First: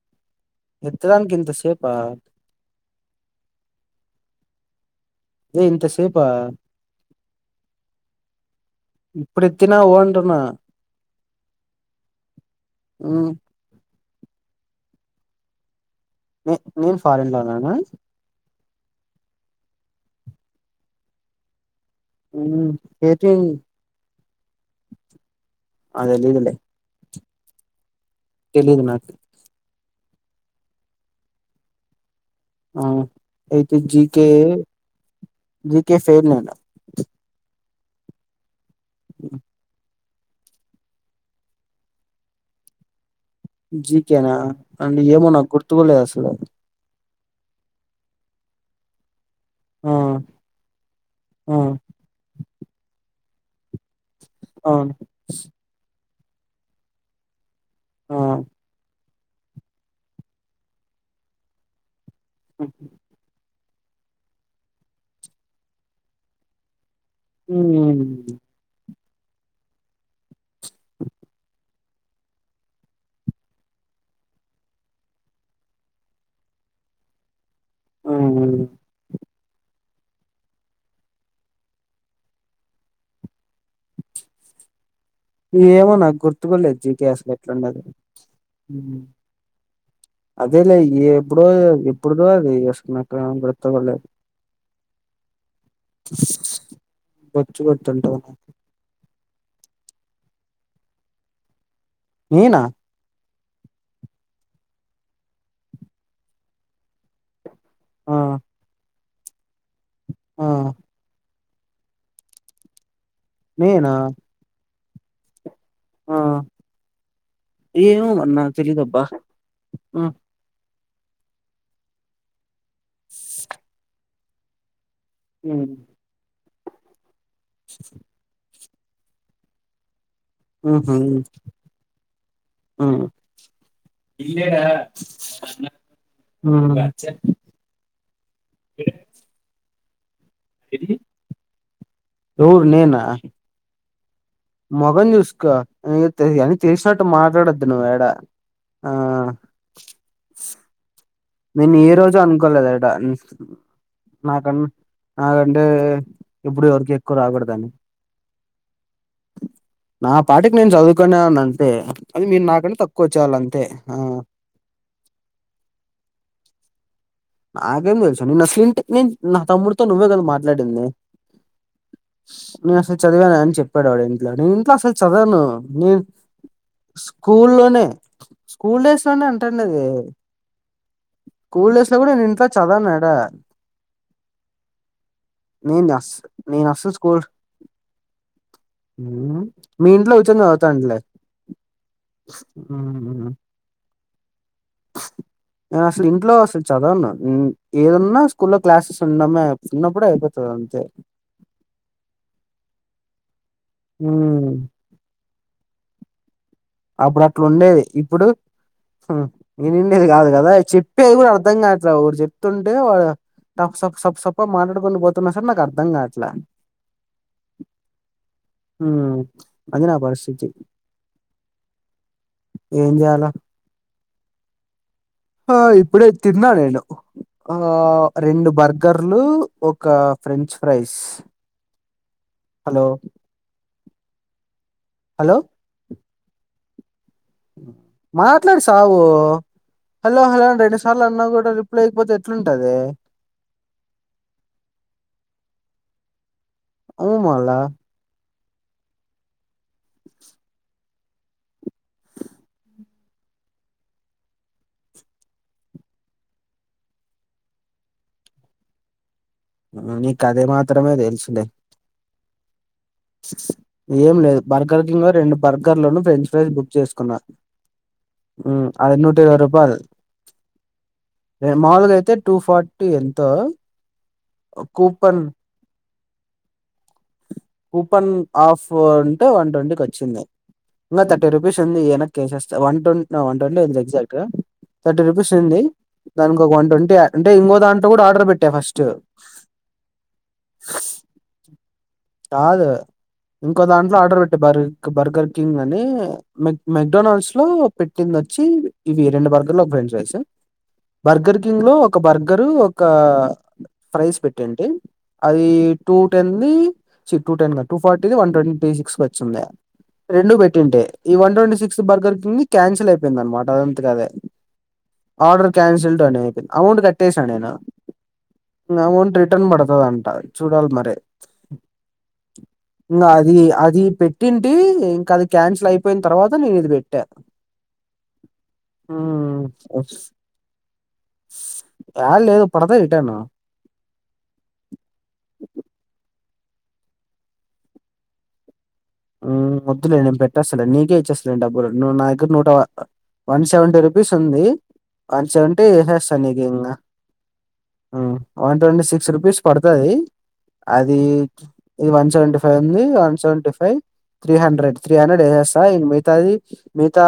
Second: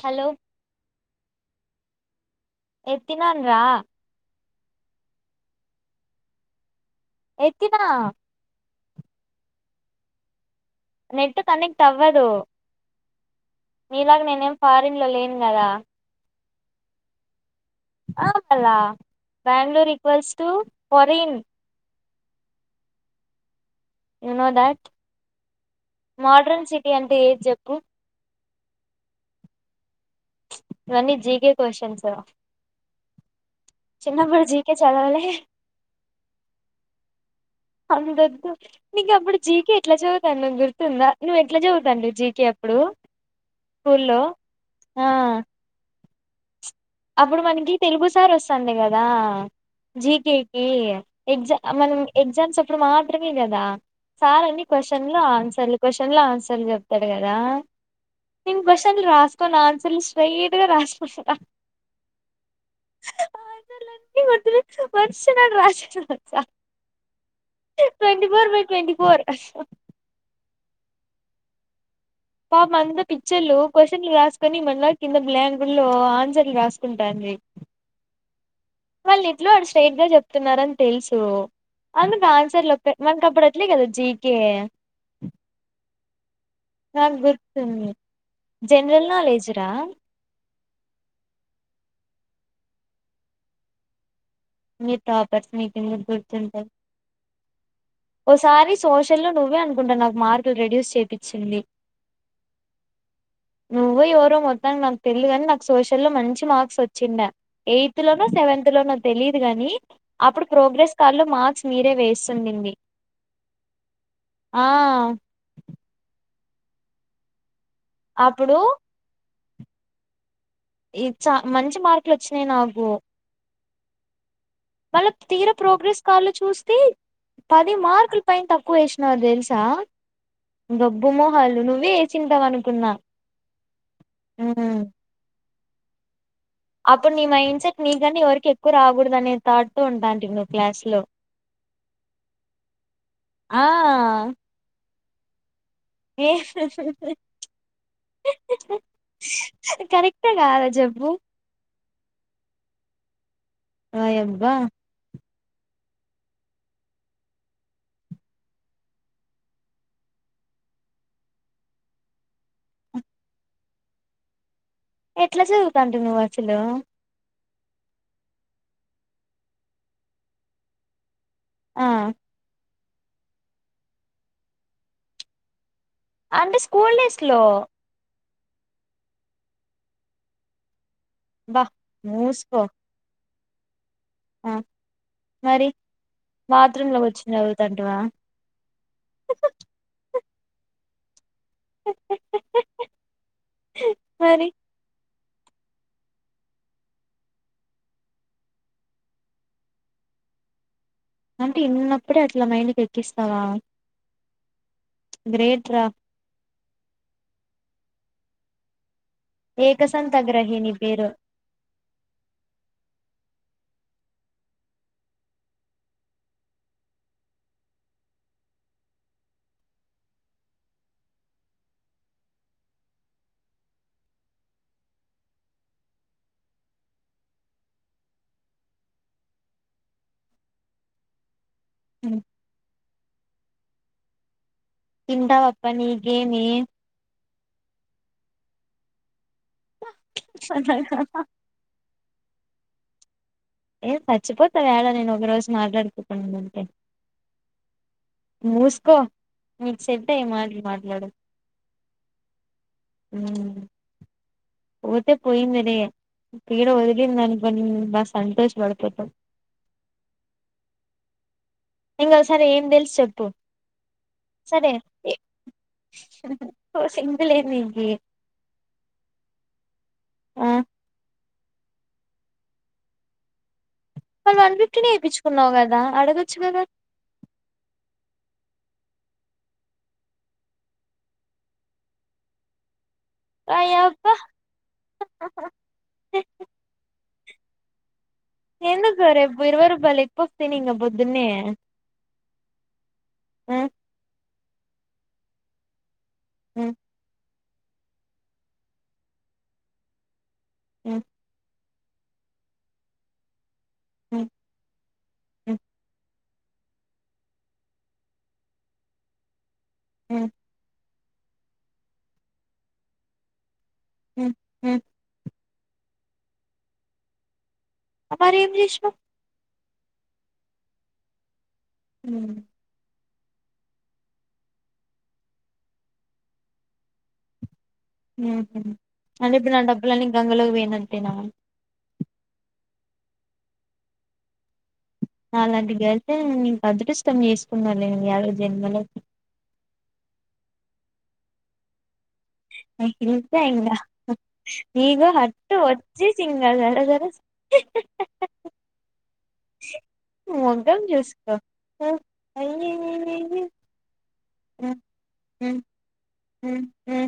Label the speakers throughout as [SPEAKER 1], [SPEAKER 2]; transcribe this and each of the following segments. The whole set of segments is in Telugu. [SPEAKER 1] హలో.
[SPEAKER 2] ఎత్తడనికి ఇంత సేపా.
[SPEAKER 1] ఎత్తినండ్రా.
[SPEAKER 2] అదే ఇంత సేపా.
[SPEAKER 1] ఎత్తిన్న.
[SPEAKER 2] ఇప్పుడు ఎత్తినవు అంటున్న.
[SPEAKER 1] నెట్ కనెక్ట్ అవ్వదు.
[SPEAKER 2] మ్మ్
[SPEAKER 1] మీలాగ నేనేం ఫారెన్లో లేను కదా.
[SPEAKER 2] నే నేను ఫారెన్ లొ
[SPEAKER 1] అవు మాల Bangalore request to foreign.
[SPEAKER 2] Um ఏచేన్.
[SPEAKER 1] యు నో దాట్
[SPEAKER 2] ఆ తెలీదులే
[SPEAKER 1] మోడ్రన్ సిటీ అంటే ఏది చెప్పు.
[SPEAKER 2] తెలీదు నాకు.
[SPEAKER 1] ఇవన్నీ జికె క్వశ్చన్స్.
[SPEAKER 2] ఆహ్ అయితే జీకె
[SPEAKER 1] చిన్నప్పుడు జీకే చదవలే
[SPEAKER 2] జీకె ఫేం నాన్.
[SPEAKER 1] అమ్ దద్దు నీకు అప్పుడు జీకె ఎట్లా చదు ఆహ్ నీకు గుర్తుందా నువ్వు ఎట్లా చదువుతాంటివి జీకే అప్పుడు. స్కూల్లో
[SPEAKER 2] జీకేనా అది
[SPEAKER 1] ఆ
[SPEAKER 2] ఏమో నాకు గుర్తుకూడ లేదు అసలు.
[SPEAKER 1] అప్పుడు మనకి తెలుగు సార్ వస్తుండే కదా.
[SPEAKER 2] ఆ
[SPEAKER 1] జీకెకి
[SPEAKER 2] ఆ
[SPEAKER 1] ఎగజా మనం ఎగ్జామ్స్ అప్పుడు మాత్రమే కదా. సార్ అన్ని
[SPEAKER 2] అవును
[SPEAKER 1] క్వశ్చన్లు ఆన్సర్లు క్వశ్చన్లు ఆన్సర్లు చెప్తాడు కదా.
[SPEAKER 2] ఆ
[SPEAKER 1] నేను క్వశ్చన్లు రాసుకోను ఆన్సర్లు స్ట్రైట్ గా రాసుకుంటా.
[SPEAKER 2] ఉమ్.
[SPEAKER 1] ఆన్సర్లన్నీ ఫస్ట్ నుంచి వరుసగా రాసుకుంటా. Twenty
[SPEAKER 2] hmm
[SPEAKER 1] four by twenty four పాప అంతా పిక్చర్లు క్వశ్చన్లు రాసుకొని మన్న కింద బలాంగ్వడ్ [unintelligible] లో ఆన్సర్లు రాసుకుంటాను ఏ
[SPEAKER 2] హూ హమ్
[SPEAKER 1] ఎట్లా వాల్లు స్ట్రైట్ గా చెప్తున్నారని తెలుసు అందుకు ఆన్సర్లు మనకి అప్పుడు అట్లే కదా జీకే
[SPEAKER 2] ఏమో నాకు గుర్తు కో లేదు జీకే
[SPEAKER 1] నాకు
[SPEAKER 2] అసలు ఎట్ల ఉండాది
[SPEAKER 1] గుర్తుంది జనరల్ నాలెడ్జ్ రా
[SPEAKER 2] అదేలే ఎప్పుడ ఎప్పుడుదో అది వసుకున్న [unintelligible] గుతలేదు
[SPEAKER 1] మీతపర్స్ని [unintelligible] ఎందుకు గుర్తుంటది
[SPEAKER 2] బొచ్చు గుర్తుంటది
[SPEAKER 1] ఓసారి సోషల్ లో నువ్వే అనుకుంటా నాకు మార్కు రెడ్యూస్ చేపిచింది
[SPEAKER 2] నేనా
[SPEAKER 1] నువ్వో ఎవరో మొత్తానికి నాకు తెలియధు కాని నాకు సోషల్లో లో మంచి మార్క్స్ వచ్చిండా ఎయిత్
[SPEAKER 2] ఆ
[SPEAKER 1] లోనో సెవెంత్ లోనో తెలియదు గాని
[SPEAKER 2] ఆ
[SPEAKER 1] అప్పుడు ప్రోగ్రెస్ కార్డ్ లో మార్క్స్ మీరే వేసిండింది
[SPEAKER 2] నేనా
[SPEAKER 1] ఆ
[SPEAKER 2] ఆ ఏమో మరి నాకు
[SPEAKER 1] అప్పుడు
[SPEAKER 2] తెలియదబ్బా
[SPEAKER 1] ఈ చ మంచి మార్కులు వచ్చినాయి నాకు మళ్ళ తీర ప్రోగ్రెస్ కార్డ్ లో చూస్తే పది మార్కులు పైన తక్క వ ఏషినారు తెలుసా
[SPEAKER 2] ఆహా
[SPEAKER 1] గబ్బు మోహాలు నువ్వే ఏసింటావనుకున్నా
[SPEAKER 2] ఇల్ేడా [unintelligible]
[SPEAKER 1] అప్పుడు నీ మైండ్ సెట్ నీకంటే ఎవరికి ఎక్కువ రాకూడదు అనే థాట్ తో ఉంటాటి నువ్వు క్లాస్ లో
[SPEAKER 2] ఎవురు నేనా
[SPEAKER 1] ఆ
[SPEAKER 2] మొకం చూసుకో నీకు
[SPEAKER 1] ఏ
[SPEAKER 2] తె- అని తెలిసినట్టు మాట్లాడొద్దు నువ్వు ఏడ ఆ
[SPEAKER 1] కరెక్టా కాాలజ [unintelligible] చెప్పు
[SPEAKER 2] నేను ఏ రోజు అనుకోలేదట
[SPEAKER 1] వాయి అబ్బా
[SPEAKER 2] నాగంటే ఇప్పుడు ఎవరికి ఎక్కువ రాకూడదని నా పాటికి నేను చదువుకునే వాడిని అంతే కానీ మీరు నాకన్నా తక్కువ వచ్చేవాలంతే ఆ
[SPEAKER 1] ఎట్లా చదువుతాంటివి నువ్వు అసలు
[SPEAKER 2] నాకేం తెలుసు నా స్ంట [unintelligible] నేను నా తమ్ముడితో నువ్వే కదా మాట్లాడింది
[SPEAKER 1] ఆ
[SPEAKER 2] నేను అసలు చదివను అని చెప్పాడు ఆడు ఇంట్లో నేను ఇంట్లో అసలు చదవను నేను
[SPEAKER 1] అంటే స్కూల్ డేస్
[SPEAKER 2] స్కూ
[SPEAKER 1] లో
[SPEAKER 2] లోనే స్కూల్ డేస్ లోనే అంటండేది
[SPEAKER 1] బా
[SPEAKER 2] స్కూల్ డేస్ లో కూడా నేను ఇంట్లో
[SPEAKER 1] మూసుకో
[SPEAKER 2] చదావనుఆడ
[SPEAKER 1] ఆ
[SPEAKER 2] స
[SPEAKER 1] మరి
[SPEAKER 2] [unintelligible] నను నను అస
[SPEAKER 1] బాత్రూమ్ లోకి
[SPEAKER 2] స్కోల్
[SPEAKER 1] వచ్చి చదువుతాంటివా
[SPEAKER 2] [unintelligible] ఉం మీ ఇంట్లో ఇచ్చతాలే [unintelligible]
[SPEAKER 1] హరి
[SPEAKER 2] చ్ నేను అసలు ఇంట్లో అసలు చదువను ఏదన్నా స్కూల్లో క్లాసెస్ ఉండమే ఉన్నప్పుడే అయిపోతుంది అంతే
[SPEAKER 1] అంటే విన్నప్పుడే అట్లా మైండ్ కి ఎక్కిస్తావా
[SPEAKER 2] ఉమ్,
[SPEAKER 1] గ్రేట్ రా
[SPEAKER 2] అప్పుడు అట్లా ఉండేది ఇప్పుడు ఇనుండది కాదు కదా
[SPEAKER 1] ఏకసంతగ్రహిని పేరు
[SPEAKER 2] చెప్పేది కూడా అర్థం కాదు అట్లా ఒకరు చెప్తుంటే వాడు సార్ సప్పు సప్పు సప్పు మాట్లాడుకుని పోతున్నా సార్ నాకు అర్ధం కావట్లేదు ఉ అది నా పరిస్థితి ఏం చేయాలా ఆ ఇప్పుడే తిన్నా నేను ఆ రెండు బర్గర్లు ఒక ఫ్రెంచ్ ఫ్రైస్
[SPEAKER 1] ఉ
[SPEAKER 2] హలో
[SPEAKER 1] తింటావ్ అప్ప నీ కెమీ
[SPEAKER 2] మాట్లాడి సావు హలో హలో అండి రెండు సార్లు అన్న కూడా రిప్లై ఇవ్వకపోతే ఎట్లుంటది
[SPEAKER 1] ఏం చచ్చిపోతా వేళ నేను ఒక రోజు మాట్లాడకుండ ఉంటే
[SPEAKER 2] ఔ మల్ల
[SPEAKER 1] మూసుకో చెడిపోయే మాటలు మాట్లాడకు ఉ పోతే పోయిందలే పీడ వదిలింది అనుకొని సంతోషపడపోతవ్
[SPEAKER 2] నీ కథే మాత్రమే తెలుసులే
[SPEAKER 1] ఇంకొసారి ఏం తెలుసు చెప్పు
[SPEAKER 2] ఏం లేదు
[SPEAKER 1] సరే
[SPEAKER 2] బర్గర్ రెండు బర్గర్లను ఫ్రెంచ్ ఫ్రైస్ బుక్ చేసుకున్నా
[SPEAKER 1] సింగిలే నీకి
[SPEAKER 2] ఉ ఆవి నూట ఇరవై రూపాయలు
[SPEAKER 1] ఆ
[SPEAKER 2] మాముూలుగా అయితే టూ ఫార్టీ ఎంతో
[SPEAKER 1] మరి వన్ ఫిఫ్టనే
[SPEAKER 2] కూపన్
[SPEAKER 1] ఏపిచ్చుకున్నావు కదా అడగొచ్చు కదా
[SPEAKER 2] ఓపెన్ పెన్ ఆఫ్ అంటే వన్ ట్వంటీకి వచ్చింది ఇంకా థర్టీ రూపీస్ ఉంది వెనక్ కేసేస్తా వన్ ట్వంటీ నా వన్ ట్వంటీ ఉంది
[SPEAKER 1] అయ్యబ్బా
[SPEAKER 2] ఎగ్జాక్ట్ గా థర్టీ రూపీస్ ఉంది దానికి ఒక వన్ ట్వంటీ అంటే ఇంకో దాంట కూడా ఆర్డర్ పెట్టా ఫస్ట్
[SPEAKER 1] ఎందకులే రేపు ఇరువై రూపాయల ఎగ్ పప్పు తిని పొద్దున్నే
[SPEAKER 2] కాదు ఇంకొ దాంట్లో ఆర్డర్ పెట్టి బర్గర్ కింగ్ అని మెక్ మెక్డొనాల్డ్స్ లో పెట్టింది వచ్చి ఇవి రెండు బర్గర్ లో ఒక ఫ్రెంచ్ రైస్ బర్గర్ కింగ్ లో ఒక బర్గరు ఒక ఫ్రైస్ పెట్టటింటి అది టూట్ న్ని two ten two forty one twenty six వచ్చింది రెండు పెట్టింటే ఈ వన్ ట్వంటీ సిక్స్ బర్గర్ కి క్యాన్సిల్ అయిపోయింది అనమాట దానంతట అదే ఆర్డర్ క్యాన్సల్ డు అమౌంట్ కట్టేశాను
[SPEAKER 1] మరి ఏం చేసినావ్
[SPEAKER 2] అమౌంట్ రిటర్న్ పడతది అంట చూడాలి మరి
[SPEAKER 1] ఉ
[SPEAKER 2] ఇంకా అది అది పెట్టింటి ఇంకా అది క్యాన్సిల్ అయిపోయిన తర్వాత నేను ఇది పెట్టాను
[SPEAKER 1] అంటే ఇప్పుడు నా డబ్బులన్నీ గంగలో పోయినట్టేనా
[SPEAKER 2] ఆ లేదు పడతే రిటర్న్ ను
[SPEAKER 1] నేను అదృష్టం చేసుకున్నా నేను యాదో జన్మలో
[SPEAKER 2] వద్దు నేను పెట్టేస్తాలే నీకే ఇచ్చేస్తాలేను డబ్బులు ను నా దగ్గర నోట
[SPEAKER 1] ఇంతే
[SPEAKER 2] వన్
[SPEAKER 1] ఇంగ
[SPEAKER 2] సెవెంటీ రూపీస్ ఉంది
[SPEAKER 1] ఇగో
[SPEAKER 2] వన్
[SPEAKER 1] అట్టు
[SPEAKER 2] సెవెంటీ చేస్తేస్త
[SPEAKER 1] వచ్చేసి
[SPEAKER 2] నేన్
[SPEAKER 1] ఇంగ
[SPEAKER 2] ఇంకా
[SPEAKER 1] జర జర
[SPEAKER 2] వన్ ట్వంటి సిక్స్ రూపీస్ పడుతుది
[SPEAKER 1] మొఖం
[SPEAKER 2] అది
[SPEAKER 1] చూసుకో
[SPEAKER 2] ఇది వన్ సెవెీ ఫైవ్ ఉంది వన్ సెవెంటీ
[SPEAKER 1] అయ్యయ్యయ్యయ్యో
[SPEAKER 2] five three hundred three hundred వేసెస్తా మిగతాది మిగతా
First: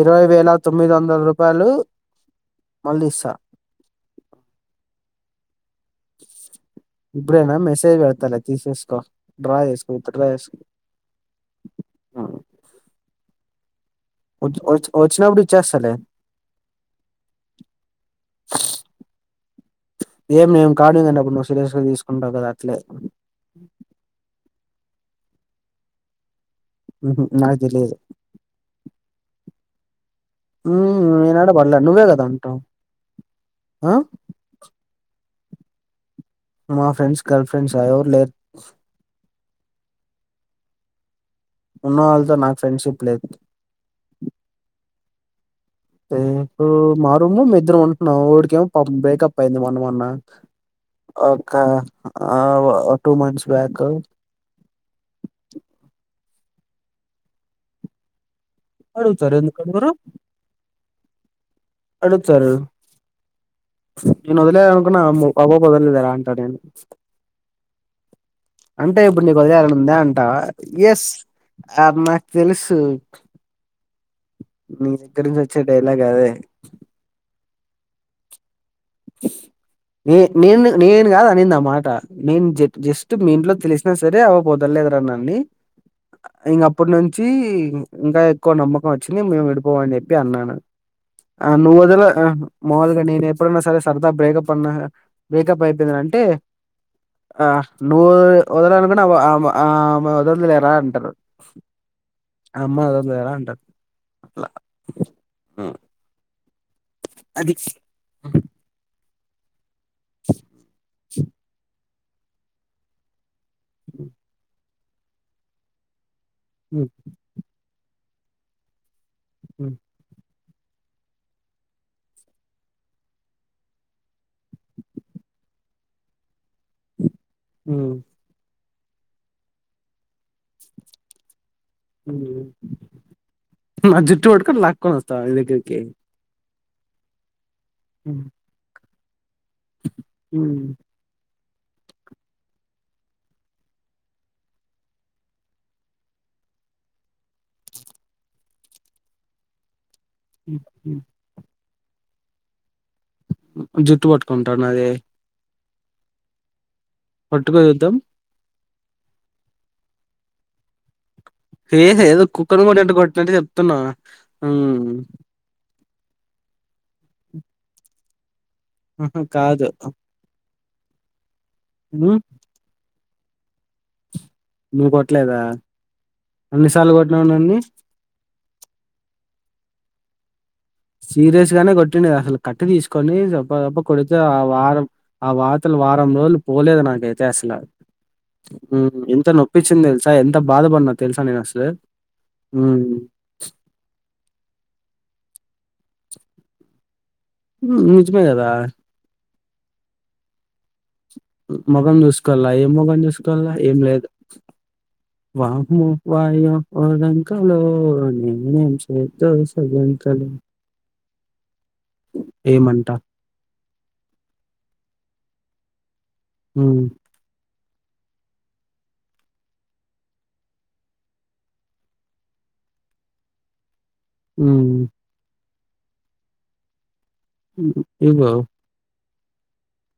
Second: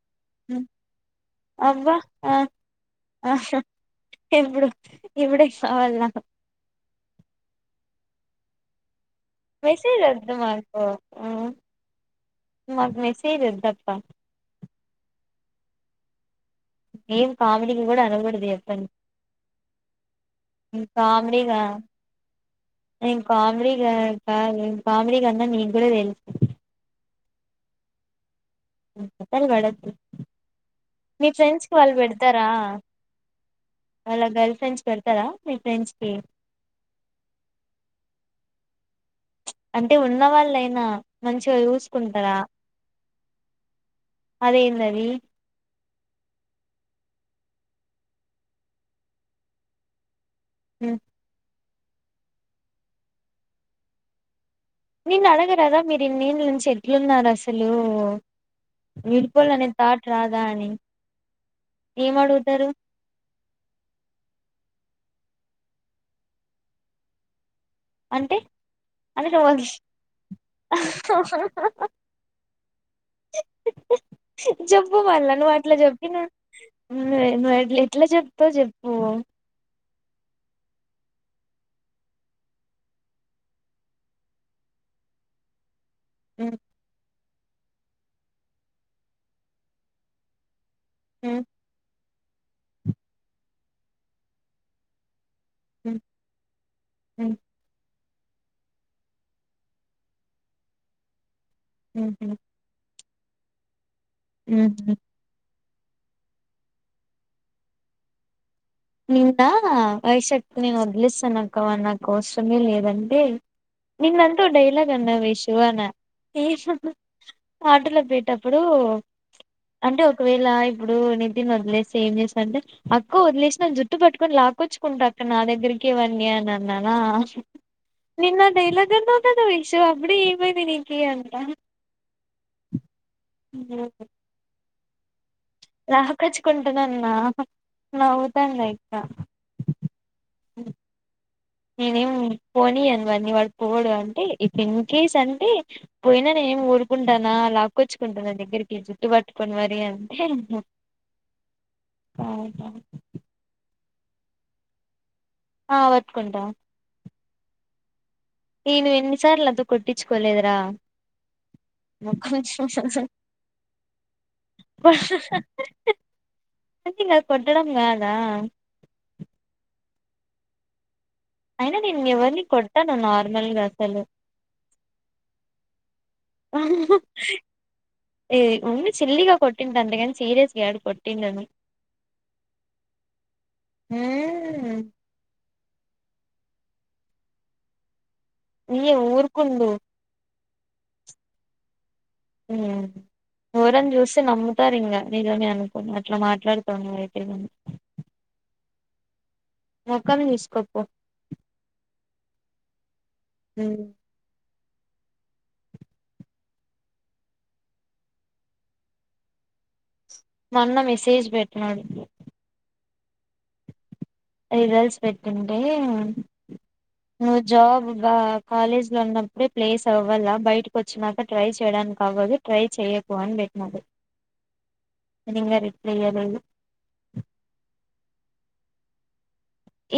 [SPEAKER 2] ఇరవై వేల తొమ్మిది వందల ర
[SPEAKER 1] అవ్వ ఆ
[SPEAKER 2] మల్లి ఇస్త
[SPEAKER 1] ఎప్పుడు ఇప్పుడే కావాలి నాకు
[SPEAKER 2] ఇప్పుడేన మెసేజ్ పెడతాలే తీసేస్కో
[SPEAKER 1] మెసేజ్ వద్దు
[SPEAKER 2] ఉం.
[SPEAKER 1] మాకు మెసేజ్ వద్దబ్బా
[SPEAKER 2] వచ్ వచ వచ్చినప్పుడు ఇచ్చేస్తలే
[SPEAKER 1] ఏం కామెడీకి కూడ అనకూడదు ఎప్ప
[SPEAKER 2] ఏం నేను కార్డుంగ్ అన్నప్పుడు నువ్వు
[SPEAKER 1] కామెడిగ
[SPEAKER 2] సీరియస్ గా తీసుకుంటావు కదా అట్లే
[SPEAKER 1] అది కామెడిగా కాదు కాయీడిగా అన్న నీక్కూడా తెలుసి
[SPEAKER 2] ఉహు నాక్ తెలియదు
[SPEAKER 1] పెడద్దు మీ
[SPEAKER 2] నేనాడ
[SPEAKER 1] ఫ్రెండ్స్ కి
[SPEAKER 2] పడలే
[SPEAKER 1] వాళ్ళు
[SPEAKER 2] నువ్వే కదా
[SPEAKER 1] పెడతారా
[SPEAKER 2] అంటావు ఆ?
[SPEAKER 1] వాల్లా గర్ల్ ఫ్రెండ్స్ పెడతరా మీ ఫ్రెండ్స్ కి
[SPEAKER 2] మా ఫ్రెండ్స్ గర్ల్ ఫ్రెండ్స్ ఆ ఎవర్ లేర్
[SPEAKER 1] అంటే ఉన్నవాళ్ళయినా మంచిగా
[SPEAKER 2] ఉన్న
[SPEAKER 1] చూసుకుంటరా
[SPEAKER 2] వాళ్ళతో నాకు ఫ్రెండ్షిప్ లేదు
[SPEAKER 1] అదేందది
[SPEAKER 2] ఇప్పుడు మా రూమ్ లో ఇద్దరం ఉంటున్నాం ఒడికేమో బ్రేకప్ అయి్యంది మొన్న వన్న
[SPEAKER 1] ఉ
[SPEAKER 2] క ఒక టూ మంత్స్ బ్యాక్
[SPEAKER 1] నిన్న అడగరాద మీరు ఇన్నిళ్ నుంచి ఎట్లున్నారు అసలు
[SPEAKER 2] అడుగుతారు ఎందుకు
[SPEAKER 1] విడిపోల తాట్ రాధా అని ఏం
[SPEAKER 2] అడుతారు
[SPEAKER 1] అడుగుతారు
[SPEAKER 2] నేను వదిలే అనుకున్న బబ్బా పొదలేదు ఎలా అంటాడు నేను
[SPEAKER 1] అంటె
[SPEAKER 2] అంటే ఇప్పుడు నీకు ఉదయాల ఉందా అంటావ ఎస్ నాకు తెలుసు నీ
[SPEAKER 1] చెప్పు
[SPEAKER 2] దగ్గర
[SPEAKER 1] మల్లా
[SPEAKER 2] నుంచి
[SPEAKER 1] నువ్
[SPEAKER 2] వచ్చే
[SPEAKER 1] అట్ల జెబ్
[SPEAKER 2] డైలాగ్ అదే
[SPEAKER 1] ఎట్లా జబ్త ఓ
[SPEAKER 2] నే నేను నేను కాదు అనింది నా మాట నేను జె జెస్ట్ మీ ఇంట్లో తెలిసినా సరే అవ్వబపోద లేదరా నన్నీ ఇంక అప్పటి నుంచి ఇంక ఎక్కువ నమ్మకం వచ్చింది మేము విడిపోమని చెప్పి అన్నాను ఆ నువ్వుదుల మాముల్గా నేను ఎప్పుడన్నా సరే సరదా బ్రౌకప్ అన్న బ్రేకప్ అయిపోయింది అంటే ఆ నువ్వు వదలనుకుని ఆమె వదలదలేరా అంటారు అమ్మ అద వెలా ఉంటదు
[SPEAKER 1] ఊహు
[SPEAKER 2] ఉ అది
[SPEAKER 1] నింద వయశట్ న వద్లి స్తనక్క కోసమే లేదంటే నిన్నంతా డైలాగ్ అన్నావె షి వాన ఏ
[SPEAKER 2] హ్మ్
[SPEAKER 1] షాపుల ఆటోలో పోయేటప్పుడు
[SPEAKER 2] హ్మ్
[SPEAKER 1] అంటే ఒకవే ళ ఇప్పుడు నితిన్ ని వదిలేస్తే ఏం చేస్త అంటే అక్క వదిలేస్ నేన్ జుట్టు పట్టుకుని లాక్కొచ్చుకుంటా అక్క నా దగ్గరికి వాన్ని అన్నా న్నానా
[SPEAKER 2] హ్మ్
[SPEAKER 1] నిన్న డైలాగ్ అన్నవ్ గాదా యషు అప్పుడే ఏమైంది నీకి అంత
[SPEAKER 2] ఉమ్ నా జుట్టు పట్కొని లాక్కొకుని వస్తవా ఇ
[SPEAKER 1] లాకొచ్చుకుంటున్నా అన్నా
[SPEAKER 2] ఉమ్,
[SPEAKER 1] నవ్వుతుంది ఇంకా
[SPEAKER 2] ఉమ్
[SPEAKER 1] నేనేం పోనీయన్ వాడ్ని వాడు పోడు అంటే ఇఫ్ ఇన్ కేస్ అంటే పోయినా నేనేం ఊరుకుంటానా లాక్కొచ్చుకుంటాను దగ్గరికి జుట్టు పట్టుకొని మరి అని
[SPEAKER 2] ఉమ్ హు
[SPEAKER 1] బాగా
[SPEAKER 2] జుట్టు పట్టుకుంటావ్ నాదీ
[SPEAKER 1] ఆ పట్టుకుంటా
[SPEAKER 2] పట్టుకో చూద్దాం
[SPEAKER 1] ఈ నువ్ ఎన్ని సార్లు నాతో కొట్టిచ్చుకోలేదురా
[SPEAKER 2] ఏ ఏదో కుక్కని కొట్టినట్టు కొట్టినట్టు చెప్తున్నవ్ ఉమ్
[SPEAKER 1] అయితే అది కొట్టడం గాదా
[SPEAKER 2] ఆహా కాదు
[SPEAKER 1] అయినా నేను ఎవరిని కొట్టను నార్మల్గా అసలు
[SPEAKER 2] నువ్ కొట్లేదా
[SPEAKER 1] ఏ ఉమ్ సిల్లిగా కొట్టిందంతే గాని సీరియస్
[SPEAKER 2] సీరియస్ గానే కొట్టిండుగా అసలు కట్టె తీసుకొని జప్ప జప్ప కొడితే ఆ వారం ఆ వా అసల్ వారం రోజులు పోలేదు నాకైతే అసలు
[SPEAKER 1] ఇయ్య
[SPEAKER 2] ఎంత
[SPEAKER 1] ఊరుకుండు
[SPEAKER 2] నొప్పించింది తెలుసా ఎ ఎంత బాధపడిన్నా తెలుసా నేను అసలు
[SPEAKER 1] ఉమ్
[SPEAKER 2] హ్మ్
[SPEAKER 1] ఎవరన్నా జూస్తే నమ్ముతారు ఇంగా నిజమే అనుకుని అట్లా మాట్లాడుతవ్ నువ్వు
[SPEAKER 2] ఉమ్ నిజమే గదా
[SPEAKER 1] మొఖాన్ని చూసుకోపో
[SPEAKER 2] మొగం జూసుకోవలా ఏం మొగం జూసుకోవాలా ఏం లేదు వామ్మో వాయ్యో ఒల్లెంకలో నేనేం చెద్దు సల్లెంకలో
[SPEAKER 1] మొన్న మెసేజ్ బెట్టి నాడు
[SPEAKER 2] ఏమంటా
[SPEAKER 1] రిజల్స్ పెట్టుండే
[SPEAKER 2] ఉమ్
[SPEAKER 1] జాబ్గా కాలేజ్ లో ఉన్నప్పుడే ప్లేస్ అవ్వాల బయటకు వచ్చినాక ట్రై చేయడానికి అవ్వదు ట్రై చేయకు అని బెట్టినాడు
[SPEAKER 2] ఉమ్
[SPEAKER 1] ఇంగ రిప్లే ఇయ్యలేదు
[SPEAKER 2] ఉమ్ హు ఏందో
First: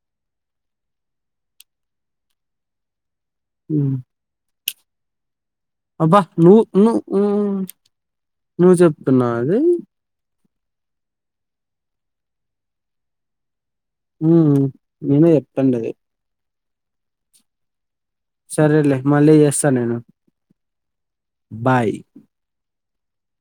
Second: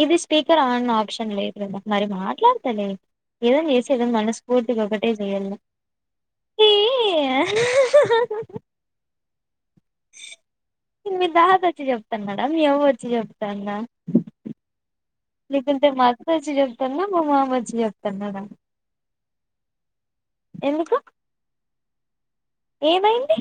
[SPEAKER 1] ఇది స్పీకర్ ఆన్ ఆప్షన్ లేదు గదా మరి మాట్లాడతలే ఏదైనా చేసి
[SPEAKER 2] హ్మ్
[SPEAKER 1] ఏదైనా మనసు పూర్తిగా ఒకట్టే జేయాలా
[SPEAKER 2] అబ్బా నువ్ ను నువ్ నువ్ జెప్తున్నవా అది
[SPEAKER 1] మీ తాత వచ్చి జెప్తున్నడా మీ అవ్వ వచ్చి జెప్తుందా
[SPEAKER 2] ఉమ్
[SPEAKER 1] లేకుంటే మా అత్త వచ్చి జెప్తుందా మా మామ వచ్చి జెప్
[SPEAKER 2] సరేలే మళ్ళీ జేస్తా నేను
[SPEAKER 1] ఎందుకు
[SPEAKER 2] బాయ్
[SPEAKER 1] ఏమైంది